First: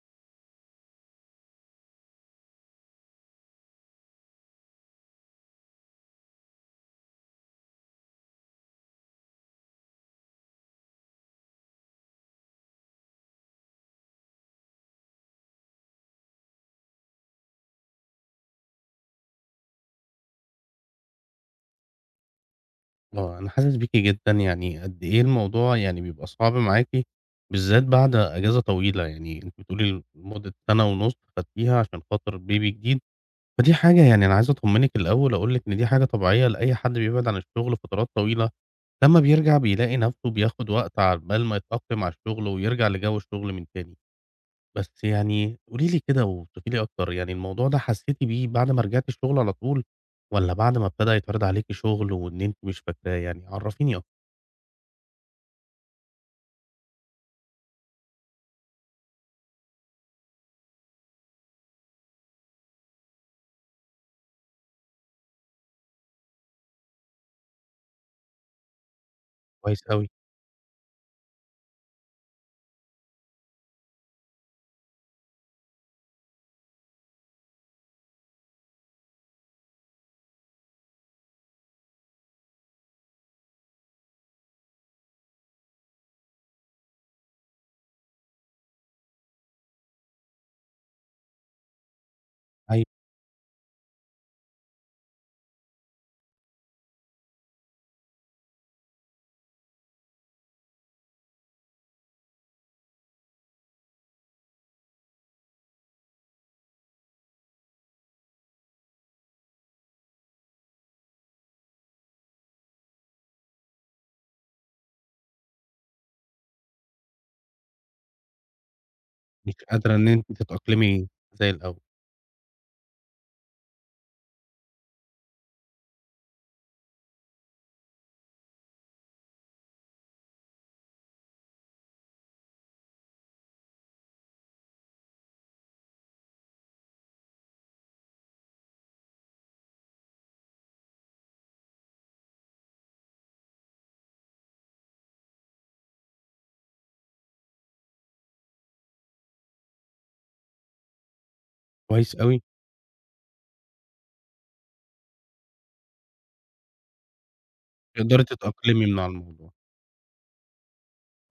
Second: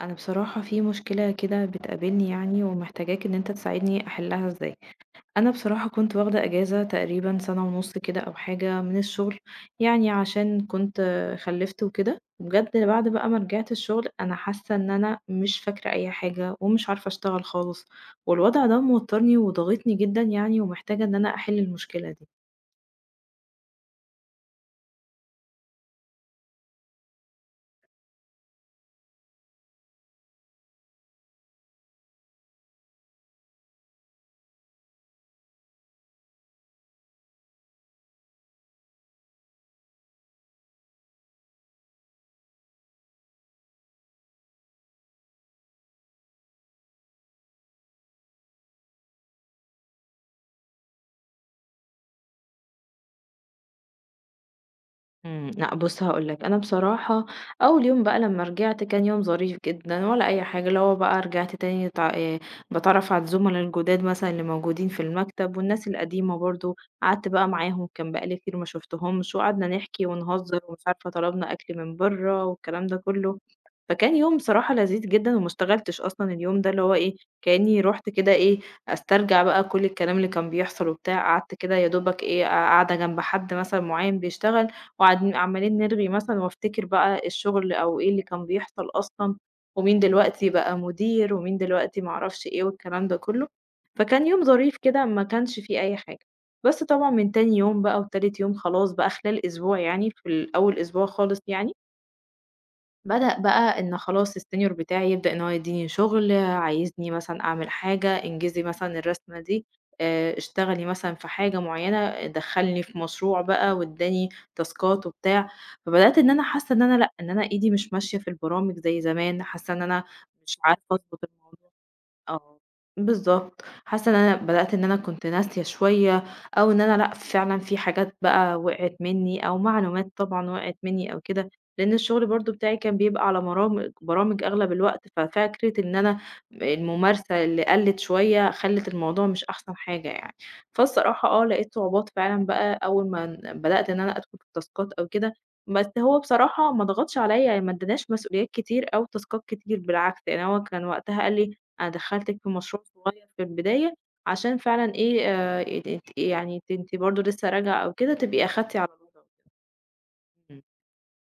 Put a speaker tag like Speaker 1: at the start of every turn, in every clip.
Speaker 1: انا بصراحة في مشكلة كده بتقابلني يعني ومحتاجاك ان انت تساعدني احلها ازاي. انا بصراحة كنت واخدة اجازة تقريبا سنة ونص كده او حاجة من الشغل. يعني عشان كنت خلفت وكده بجد، بعد بقى ما رجعت الشغل انا حاسة ان انا مش فاكرة اي حاجة ومش عارفة اشتغل خالص. والوضع ده موترني وضغطني جدا يعني، ومحتاجة ان انا احل المشكلة دي.
Speaker 2: آه، أنا حاسس بيكِ جدًا، يعني قد إيه الموضوع يعني بيبقى صعب معاكِ، بالذات بعد إجازة طويلة، يعني أنتِ بتقولي لمدة سَنة ونُص خدتيها عشان خاطر baby جديد، فدي حاجة يعني أنا عايز أطمنِك الأول أقول لِك إن دي حاجة طبيعية لأي حد بيبعد عن الشغل فترات طويلة، لمّا بيرجع بيلاقي نَفْسه بياخد وقت عقبال ما يتأقلم على الشغل ويرجع لجَو الشغل من تاني. بس يعني قولي لي كده ووصفي لي أكتر، يعني الموضوع ده حسّيتِ بيه بعد ما رجعتِ الشغل على طول والّا بعد ما ابتدى يتعرض عليكِ شغل وإن أنتِ مش فاكراه يعني؟ عرّفيني أكتر.
Speaker 1: لأ بُص هاقول لك، أنا بصراحة أول يوم بقى لمّا رجعت كان يوم ظريف جدًا ولا أي حاجة، اللي هو بقى رجعت تاني اتع باتعرّف على الزُملا الجداد مثلًا اللي موجودين في المكتب والناس القديمة برضه، قعدت بقى معاهم كان بقى لي كتير ما شُفتهمش، وقعدنا
Speaker 2: كويس
Speaker 1: نحكي
Speaker 2: أوي.
Speaker 1: ونهزر ومش عارفة طلبنا أكل من برّه والكلام ده كُلّه، فكان يوم بصراحة لذيذ جدًا وما اشتغلتش أصلًا اليوم ده، اللي هو إيه، كإنّي رُحت كده إيه، أسترجع بقى كل الكلام اللي كان بيحصل وبتاع، قعدت كده يا دوبك إيه، قاعدة جنب حد مثلًا معيّن بيشتغل وقعد عمالين نرغي مثلًا وافتكر بقى الشغل أو إيه اللي كان بيحصل أصلًا، ومين دلوقتي بقى مدير، ومين دلوقتي ما أعرفش إيه
Speaker 2: أيوه،
Speaker 1: والكلام ده كلّه، فكان يوم ظريف كده ما كانش فيه أي حاجة. بس طبعًا من تاني يوم بقى وتالت يوم خلاص بقى خلال أسبوع يعني في ال أول أسبوع خالص يعني بدأ بقى إن خلاص السينيور بتاعي يبدأ إن هو يديني شغل، عايزني مثلًا أعمل حاجة، انجزي مثلًا الرسمة دي، اشتغلي مثلًا في حاجة معيّنة، دخّلني في مشروع بقى وادّاني تاسكات وبتاع، فبدأت إن أنا حاسة إن أنا لأ، إن أنا إيدي مش ماشية في البرامج زي زمان،
Speaker 2: مش
Speaker 1: حاسة إن
Speaker 2: قادرة
Speaker 1: أنا
Speaker 2: إن أنتِ
Speaker 1: مش عارفة
Speaker 2: تتأقلمي
Speaker 1: أضبط
Speaker 2: زي
Speaker 1: الموضوع.
Speaker 2: الأول.
Speaker 1: آه، بالضبط، حاسة إن أنا بدأت إن أنا كنت ناسية شوية، أو إن أنا لأ فعلًا في حاجات بقى وقعت مني، أو معلومات طبعًا وقعت مني أو كده، لأن الشغل برضه بتاعي كان بيبقى على برامج برامج أغلب الوقت، ففكرة إن أنا الممارسة اللي قلت شوية خلِّت الموضوع مش أحسن حاجة يعني، فالصراحة آه، لقيت صعوبات فعلًا بقى أول ما بدأت إن أنا أدخل في تاسكات أو كده، بس هو بصراحة ما ضغطش عليَّ، يعني ما اداناش مسؤوليات كتير أو تاسكات كتير، بالعكس يعني هو كان وقتها قال لي
Speaker 2: كويس
Speaker 1: أدخّلِك
Speaker 2: أوي،
Speaker 1: في مشروع صغير في البداية عشان فعلًا إيه، ات ات يعني ت أنتِ برضه لسه راجعة أو كده
Speaker 2: تقدري
Speaker 1: تبقي أخدتِ
Speaker 2: تتأقلمي
Speaker 1: على
Speaker 2: من على
Speaker 1: الوضع.
Speaker 2: الموضوع.
Speaker 1: إمم.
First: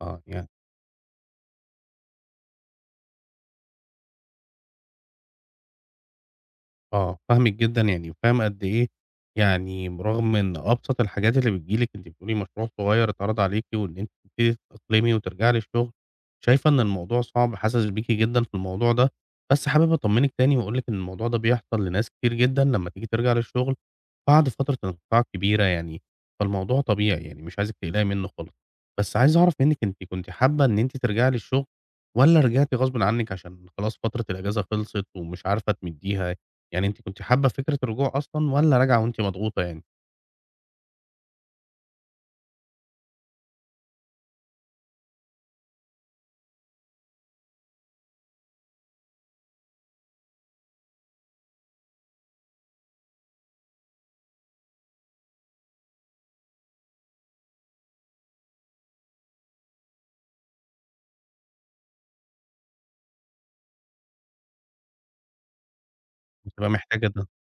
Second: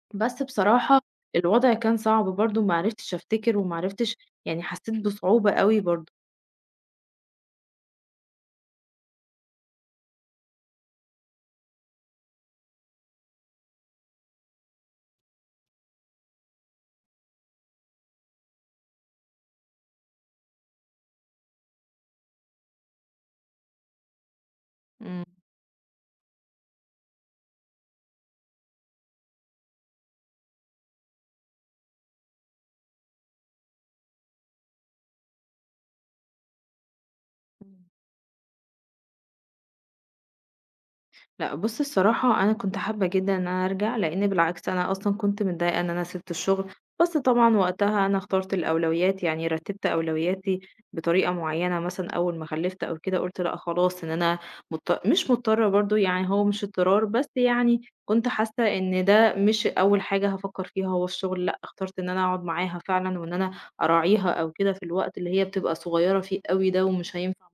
Speaker 2: آه،
Speaker 1: بس
Speaker 2: يعني
Speaker 1: بصراحة الوضع كان صعب برضه، ما عرفتش أفتكر وما عرفتش يعني حسّيت بصعوبة أوي برضه.
Speaker 2: آه، فاهمِك جدًا يعني وفاهم قد إيه يعني برغم إن أبسط الحاجات اللي بتيجي لِك أنتِ بتقولي مشروع صغير اتعرض عليكِ وإن أنتِ تبتدي تتأقلمي وترجعي للشغل، شايفة إن الموضوع صعب، حاسس بيكِ جدًا في الموضوع ده، بس حابب أطمنِك تاني وأقول لِك إن الموضوع ده بيحصل لناس كتير جدًا لمّا تيجي ترجع للشغل بعد فترة انقطاع
Speaker 1: إمم.
Speaker 2: كبيرة يعني، فالموضوع طبيعي يعني مش عايزِك تقلقي منه خالص. بس عايز أعرف منِك أنتِ كنتِ حابة إن أنتِ ترجعي للشغل والّا رجعتِ غصبٍ عنِك عشان خلاص فترة الأجازة خلصت ومش عارفة تمدّيها؟ يعني أنتِ كنتِ حابة فكرة الرجوع أصلًا والّا راجعة وأنتِ مضغوطة يعني؟
Speaker 1: لأ بُص الصراحة أنا كنت حابة جدًا إن أنا أرجع، لإن بالعكس أنا أصلًا كنت متضايقة إن أنا سِبت الشغل، بس طبعًا وقتها أنا اخترت الأولويات، يعني رتّبت أولوياتي بطريقة معيّنة مثلًا أول ما خلّفت أو كده قُلت لأ خلاص إن أنا مش مضطرة برضه يعني هو مش اضطرار، بس يعني كنت حاسة إن ده مش أول حاجة هافكّر فيها هو الشغل، لأ اخترت إن أنا أقعد معاها فعلًا وإن أنا أراعيها أو كده في الوقت اللي هي بتبقى صغيّرة فيه أوي
Speaker 2: بتبقى
Speaker 1: ده
Speaker 2: محتاجة
Speaker 1: ومش
Speaker 2: ده،
Speaker 1: هينفع.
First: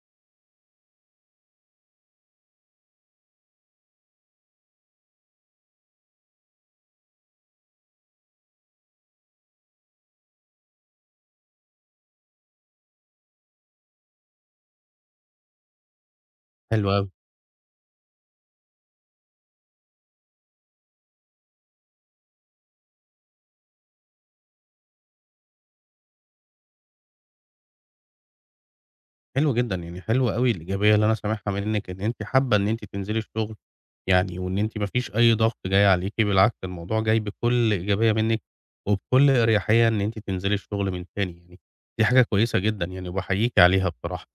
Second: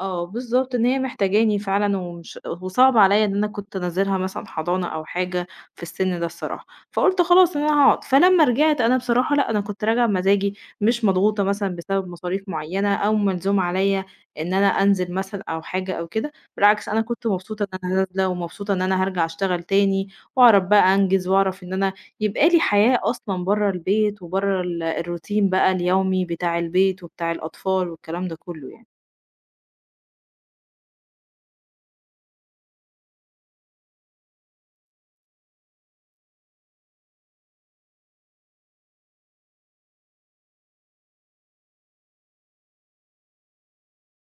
Speaker 1: آه، بالضبط، إن هي محتاجاني فعلًا ومش وصعب عليّا إن أنا كنت أنزّلها مثلًا حضانة أو حاجة في السن ده الصراحة، فقُلت خلاص إن أنا هاقعد، فلمّا رجعت أنا بصراحة لأ، أنا كنت راجعة بمزاجي، مش مضغوطة مثلًا بسبب مصاريف معيّنة أو ملزوم عليّا إن أنا أنزل مثلًا أو حاجة أو كده، بالعكس
Speaker 2: حلو
Speaker 1: أنا
Speaker 2: أوي.
Speaker 1: كنت مبسوطة إن أنا نازلة ومبسوطة إن أنا هارجع أشتغل تاني وأعرف بقى أنجز وأعرف إن أنا يبقى لي حياة أصلًا برّه البيت وبرّه الروتين بقى اليومي بتاع البيت وبتاع الأطفال والكلام ده كُلّه يعني.
Speaker 2: حلو جدًا، يعني حلو أوي الإيجابية اللي أنا سامعها منِّك إن أنتِ حابة إن أنتِ تنزلي الشغل، يعني وإن أنتِ ما فيش أي ضغط جاي عليكِ، بالعكس الموضوع جاي بكل إيجابية منِّك، وبكل أريحية إن أنتِ تنزلي الشغل من تاني يعني، دي حاجة كويسة جدًا يعني وباحييكِ عليها بصراحة.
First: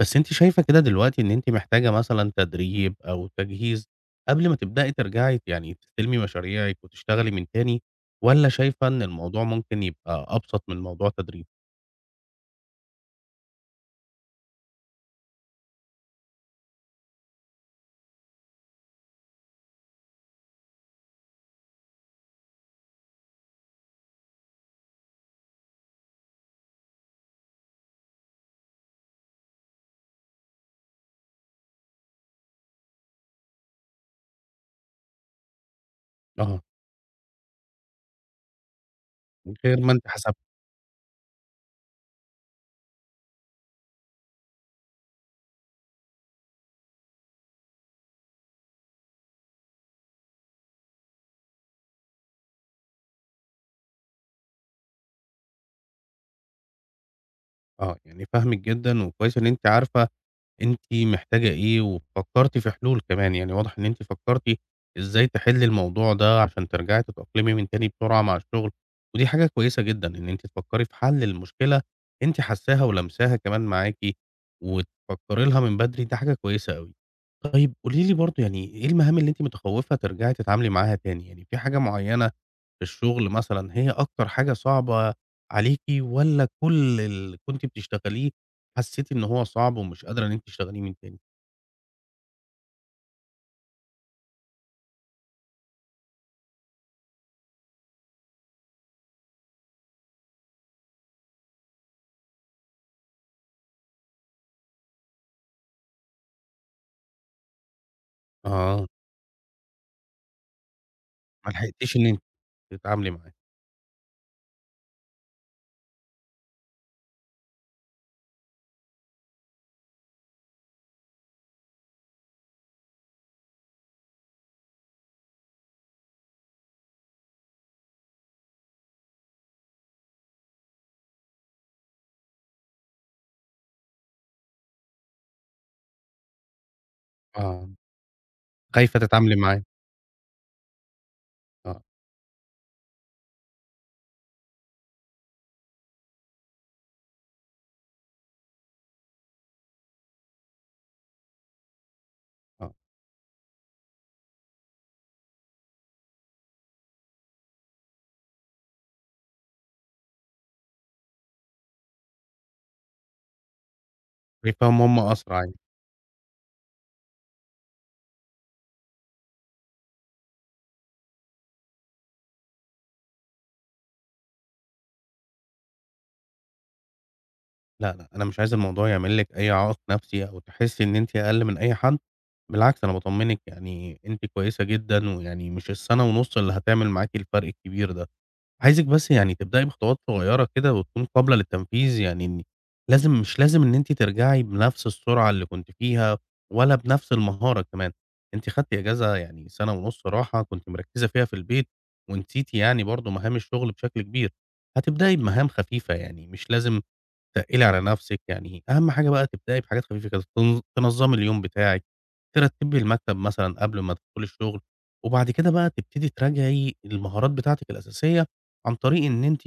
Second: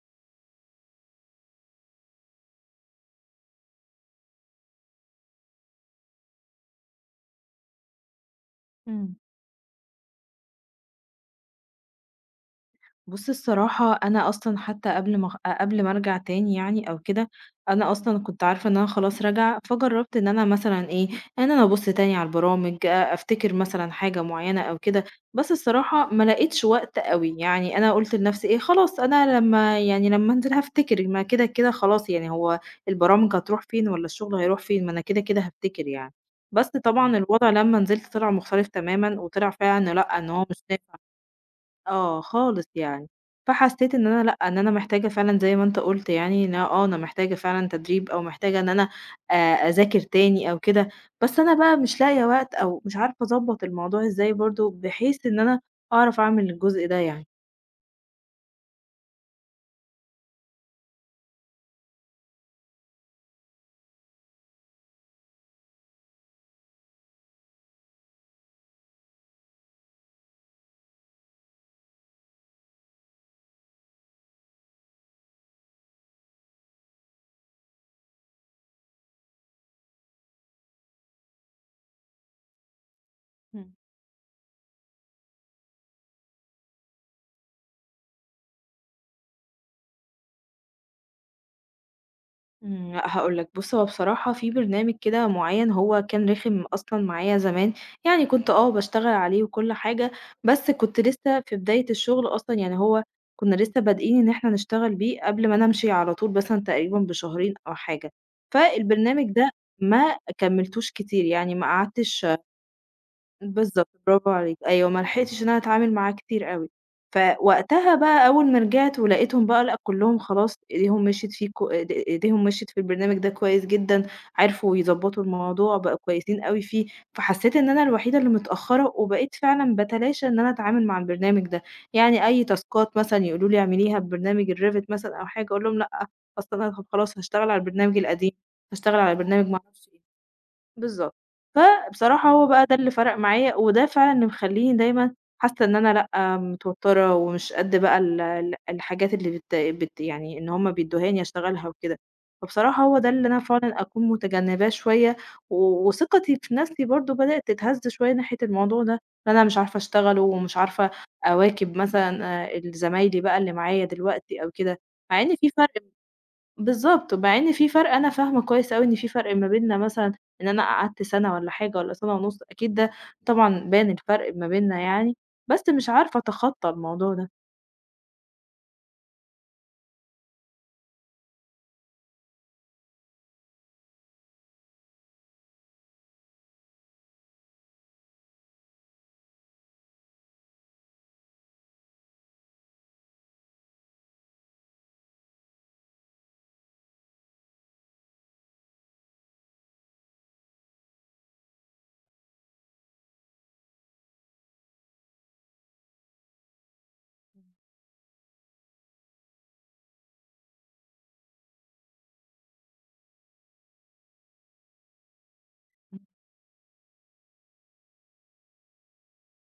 Speaker 2: بس أنتِ شايفة كده دلوقتي إن أنتِ محتاجة مثلًا تدريب أو تجهيز قبل ما تبدئي ترجعي يعني تستلمي مشاريعِك وتشتغلي من تاني، والّا شايفة إن
Speaker 1: إمم.
Speaker 2: الموضوع ممكن يبقى أبسط من موضوع تدريب؟
Speaker 1: بُص الصراحة أنا أصلًا حتى قبل ما قبل ما أرجع تاني يعني أو كده، أنا أصلًا كنت عارفة إن أنا خلاص راجعة، فجرّبت إن أنا مثلًا إيه، إن أنا أبُص تاني على البرامج، أفتكر مثلًا حاجة معيّنة أو كده، بس الصراحة ما لقيتش وقت أوي، يعني أنا قُلت لنفسي إيه، خلاص أنا لمّا يعني لمّا أنزل هافتكر، ما كده، كده خلاص يعني هو البرامج هتروح فين والّا الشغل هيروح فين، ما أنا كده، كده هافتكر يعني.
Speaker 2: آه،
Speaker 1: بس طبعًا الوضع لمّا نزلت طلع مختلف تمامًا، وطلع
Speaker 2: غير
Speaker 1: فعلًا
Speaker 2: ما
Speaker 1: إن
Speaker 2: أنتِ
Speaker 1: لأ، إن
Speaker 2: حسبتِ.
Speaker 1: هو مش نافع. آه، خالص يعني. فحسّيت إن أنا لأ، إن أنا محتاجة فعلًا زي ما أنت قُلت يعني إن أنا- آه، أنا محتاجة فعلًا تدريب أو محتاجة إن أنا آآ أذاكر تاني أو كده، بس أنا بقى مش لاقية وقت أو مش عارفة أضبّط الموضوع إزاي برضه بحيث إن أنا أعرف أعمل الجزء ده يعني.
Speaker 2: آه، يعني فاهمِك جدًا، وكويس إن أنتِ عارفة أنتِ محتاجة إيه، وفكّرتِ في حلول كمان، يعني واضح إن أنتِ فكّرتِ إزاي تحلّي الموضوع ده عشان ترجعي تتأقلمي من تاني بسرعة مع الشغل، ودي حاجة كويسة جدًا إن أنتِ تفكّري في حل المشكلة أنتِ حاسّاها ولامساها كمان معاكِ، وتفكّري لها من بدري دي حاجة كويسة أوي. طيب قولي لي برضه يعني إيه المهام اللي أنتِ متخوّفة ترجعي تتعاملي معاها تاني، يعني في حاجة معيّنة الشغل
Speaker 1: إمم.
Speaker 2: مثلًا هي أكتر حاجة صعبة عليكِ والّا كل اللي كنتِ بتشتغليه حسيتِ إن هو صعب ومش قادرة إن أنتِ تشتغليه من تاني؟
Speaker 1: لأ هاقول لك، بُص هو بصراحة في برنامج كده معيّن هو كان رخم أصلًا معايا زمان، يعني كنت آه باشتغل عليه وكل حاجة، بس كنت لسه في بداية الشغل أصلًا، يعني هو كنا لسه بادئين إن إحنا نشتغل بيه قبل ما أنا أمشي على طول مثلًا تقريبًا بشهرين أو حاجة،
Speaker 2: آه،
Speaker 1: فالبرنامج ده ما كمّلتوش كتير،
Speaker 2: ما
Speaker 1: يعني ما
Speaker 2: لحقتيش إن أنتِ
Speaker 1: قعدتش
Speaker 2: تتعاملي معاه،
Speaker 1: بالضبط، برافو عليكِ، أيوه، ما لحقتش إن أنا أتعامل معاه كتير أوي، فوقتها بقى أول ما رجعت ولقيتهم بقى لأ كلّهم خلاص إيديهم مشيت فيه كو إيد إيديهم مشيت في البرنامج ده كويس جدًا، عرفوا يضبّطوا الموضوع، بقوا كويسين أوي فيه، فحسيت إن أنا الوحيدة اللي متأخّرة، وبقيت فعلًا باتلاشى إن أنا أتعامل مع البرنامج ده، يعني أي تاسكات مثلًا يقولوا لي اعمليها ببرنامج الRevit مثلًا أو حاجة أقول لهم لأ، أصل أنا خلاص هاشتغل على
Speaker 2: آه،
Speaker 1: البرنامج القديم،
Speaker 2: خايفة
Speaker 1: هاشتغل على
Speaker 2: تتعاملي
Speaker 1: برنامج ما
Speaker 2: معاه،
Speaker 1: أعرفش بالضبط.
Speaker 2: آه،
Speaker 1: فبصراحة هو بقى ده اللي فرَق معايا، وده فعلًا اللي مخلّيني دايمًا حاسة إن أنا لأ، متوتّرة ومش قد بقى ال الحاجات اللي بت بت يعني إن هم بيدّوهاني أشتغلها وكده.
Speaker 2: آه،
Speaker 1: فبصراحة هو ده اللي أنا فعلًا أكون متجنّباه شوية، وثقتي في نَفْسي برضه بدأت تتهز شوية ناحية الموضوع ده، إن أنا مش عارفة أشتغله ومش عارفة أواكب مثلًا ال زمايلي بقى اللي معايا دلوقتي أو كده،
Speaker 2: شايفاهم هم
Speaker 1: مع إن
Speaker 2: أسرع
Speaker 1: في
Speaker 2: يعني،
Speaker 1: فرْق بالضبط، مع إن في فرق أنا فاهمة كويس أوي إن في فرق ما بيننا مثلًا إن أنا قعدت سَنة والّا حاجة والّا سَنة ونُص، أكيد ده طبعًا بان الفرق ما بيننا يعني، بس مش عارفة أتخطّى الموضوع ده.
Speaker 2: لا، لأ، أنا مش عايز الموضوع يعمل لِك أي عائق نفسي أو تحسي إن أنتِ أقل من أي حد، بالعكس أنا باطمنِك يعني أنتِ كويسة جدًا، ويعني مش السنة ونُص اللي هتعمل معاكِ الفرق الكبير ده. عايزِك بس يعني تبدئي بخطوات صغيّرة كده وتكون قابلة للتنفيذ، يعني إن لازم مش لازم إن أنتِ ترجعي بنفس السرعة اللي كنتِ فيها ولا بنفس المهارة كمان، أنتِ خدتِ إجازة يعني سَنة ونُص راحة كنتِ مركّزة فيها في البيت ونسيتِ يعني برضه مهام الشغل بشكل كبير، هتبدئي بمهام خفيفة يعني مش لازم تقِّلي على نَفْسِك، يعني أهم حاجة بقى تبدئي بحاجات خفيفة كده، تنظّمي اليوم بتاعِك، ترتّبي المكتب مثلًا قبل ما تدخُلي الشغل، وبعد كده بقى
Speaker 1: إمم.
Speaker 2: تبتدي تراجعي المهارات بتاعتِك الأساسية عن طريق إن أنتِ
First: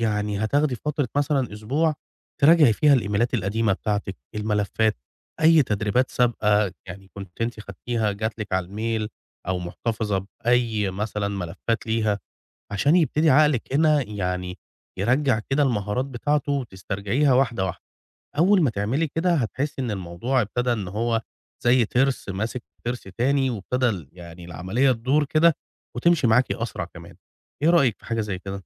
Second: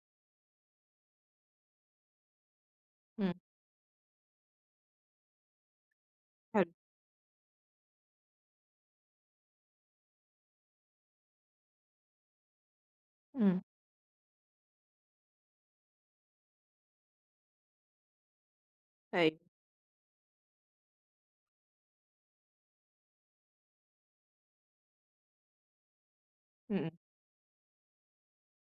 Speaker 2: يعني هتاخدي فترة مثلًا أسبوع تراجعي فيها
Speaker 1: إمم.
Speaker 2: الإيميلات القديمة بتاعتِك، الملفات، أي تدريبات
Speaker 1: حلو.
Speaker 2: سابقة يعني كنتِ أنتِ خدتيها جات لِك على الmail أو مُحتفظة بأي مثلًا ملفات ليها. عشان يبتدي
Speaker 1: إمم.
Speaker 2: عقلِك هنا يعني يرجّع كده المهارات بتاعته وتسترجعيها واحدة، واحدة. أول ما تعملي كده
Speaker 1: أيوه.
Speaker 2: هتحسّي إن الموضوع ابتدى إن هو زي تِرْس ماسك تِرْس تاني وابتدى يعني العملية تدور كده وتمشي معاكِ
Speaker 1: إمم.
Speaker 2: أسرع
Speaker 1: إمم.
Speaker 2: كمان. إيه رأيِك في حاجة زي كده؟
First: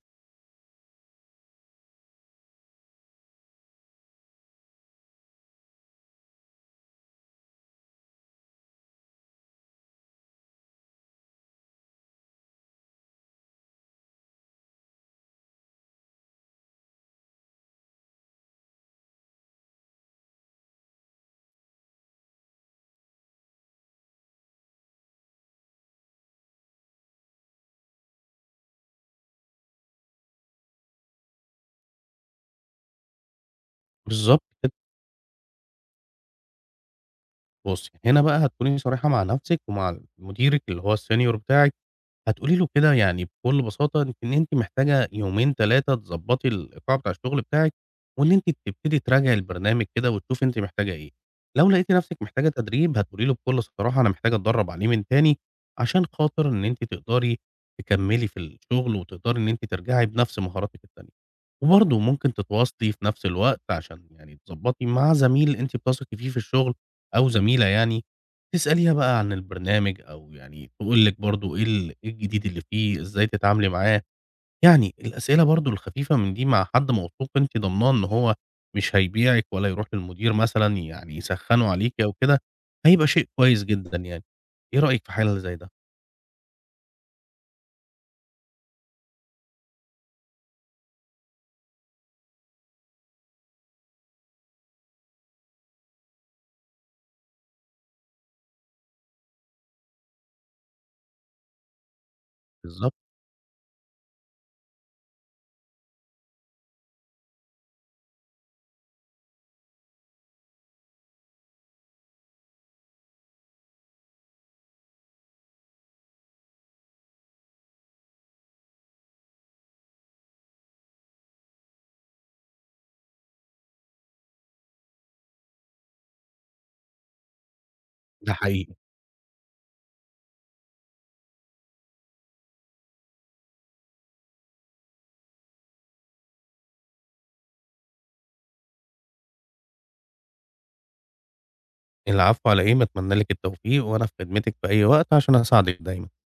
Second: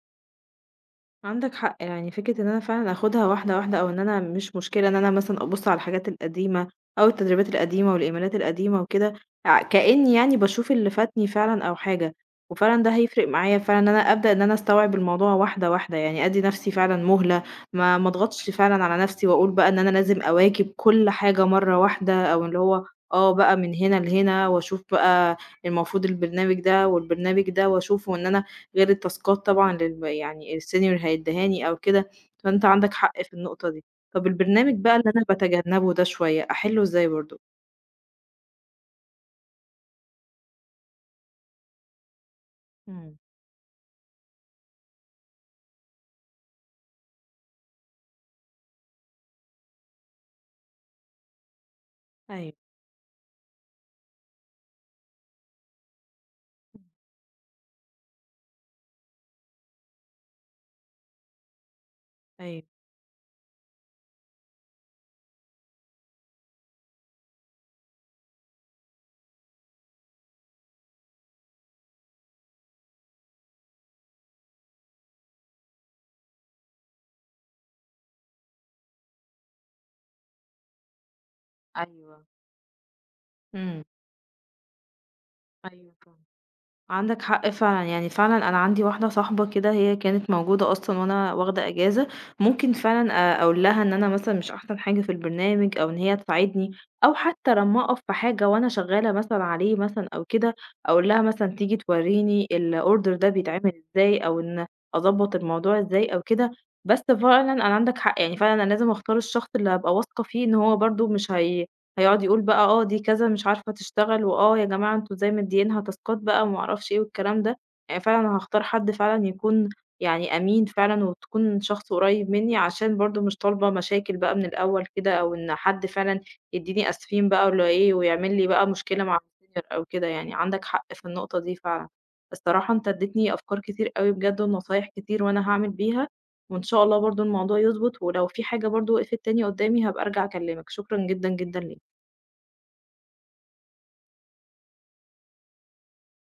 Speaker 1: عندك حق يعني فكرة ان انا فعلا اخدها واحدة واحدة، او ان انا مش مشكلة ان انا مثلا ابص على الحاجات القديمة او التدريبات القديمة والايميلات القديمة وكده، كأني يعني بشوف اللي فاتني فعلا او حاجة. وفعلا ده هيفرق معايا فعلا ان انا ابدأ ان انا استوعب الموضوع واحدة واحدة، يعني ادي نفسي فعلا مهلة، ما اضغطش فعلا على نفسي واقول بقى ان انا لازم اواكب كل حاجة مرة واحدة، او اللي هو اه بقى من هنا لهنا واشوف بقى المفروض البرنامج ده والبرنامج ده واشوفه ان انا غير التاسكات طبعًا يعني الsenior هيدّيهاني أو كده، فأنت عندك حق في النقطة دي. طب
Speaker 2: بالضبط كده.
Speaker 1: البرنامج بقى اللي أنا باتجنبه ده شوية، أحلّه إزاي برضه؟
Speaker 2: بُصّي، هنا بقى هتكوني صريحة مع نَفْسِك ومع مديرِك اللي هو الsenior بتاعِك هتقولي له كده
Speaker 1: إمم.
Speaker 2: يعني بكل بساطة إنِك إن أنتِ محتاجة يومين 3 تضبّطي الإيقاع بتاع الشغل بتاعِك، وإن أنتِ تبتدي تراجعي البرنامج كده وتشوفي أنتِ محتاجة إيه. لو لقيتِ نفسِك محتاجة
Speaker 1: أيوه،
Speaker 2: تدريب هتقولي له بكل صراحة أنا محتاجة أتدرّب عليه من تاني، عشان خاطر إن أنتِ تقدري تكمّلي في الشغل وتقدري إن أنتِ ترجعي بنفس مهاراتِك التانية. وبرضه ممكن
Speaker 1: أيوه،
Speaker 2: تتواصلي في نفس الوقت عشان يعني تضبّطي مع زميل أنتِ بتثقي فيه في الشغل أو زميلة يعني، تسأليها بقى عن البرنامج أو يعني تقول لِك برضه إيه إيه الجديد اللي فيه، إزاي تتعاملي معاه، يعني الأسئلة برضه الخفيفة من دي مع حد موثوق أنتِ ضامناه إن هو مش هيبيعِك ولا يروح للمدير مثلًا يعني يسخّنوا عليكِ أو
Speaker 1: أيوه.
Speaker 2: كده، هيبقى شيء كويس
Speaker 1: إمم.
Speaker 2: جدًا يعني. إيه رأيِك في حل زي ده؟
Speaker 1: أيوه فاهمة. عندك حق فعلًا، يعني فعلًا أنا عندي واحدة صاحبة كده هي كانت موجودة أصلًا وأنا واخدة إجازة، ممكن فعلًا أقول لها إن أنا مثلًا مش أحسن حاجة في البرنامج أو إن هي تساعدني، أو حتى لمّا أقف في حاجة وأنا شغالة مثلًا عليه مثلًا أو كده، أقول لها مثلًا تيجي توريني
Speaker 2: بالضبط،
Speaker 1: الorder ده بيتعمل إزاي، أو إن أضبّط الموضوع إزاي أو كده، بس فعلًا أنا عندك حق، يعني فعلًا أنا لازم أختار الشخص اللي هابقى واثقة فيه إن هو برضه مش هي هيقعد يقول بقى آه دي كذا مش عارفة تشتغل، وآه يا جماعة أنتم إزاي مدّيينها تاسكات بقى وما أعرفش إيه والكلام ده، يعني فعلًا أنا هاختار حد فعلًا يكون يعني أمين فعلًا وتكون شخص قريب منّي، عشان برضه مش طالبة مشاكل بقى من الأول كده، أو إن حد فعلًا يدّيني آسفين بقى والّا إيه،
Speaker 2: ده
Speaker 1: ويعمل لي بقى
Speaker 2: حقيقي.
Speaker 1: مشكلة مع الsenior أو كده يعني، عندك حق في النقطة دي فعلًا. الصراحة أنت ادّيتني أفكار كتير أوي بجد ونصايح كتير وأنا هاعمل بيها، وإن شاء الله برضه الموضوع يضبط، ولو في حاجة برضه وقفت تاني قدّامي هابقى أرجع أكلمك، شكرًا جدًا، جدًا ليك.
Speaker 2: العفو على إيه، أنا أتمنى لِك التوفيق وأنا في خدمتِك في أي وقت عشان أساعدِك دايمًا.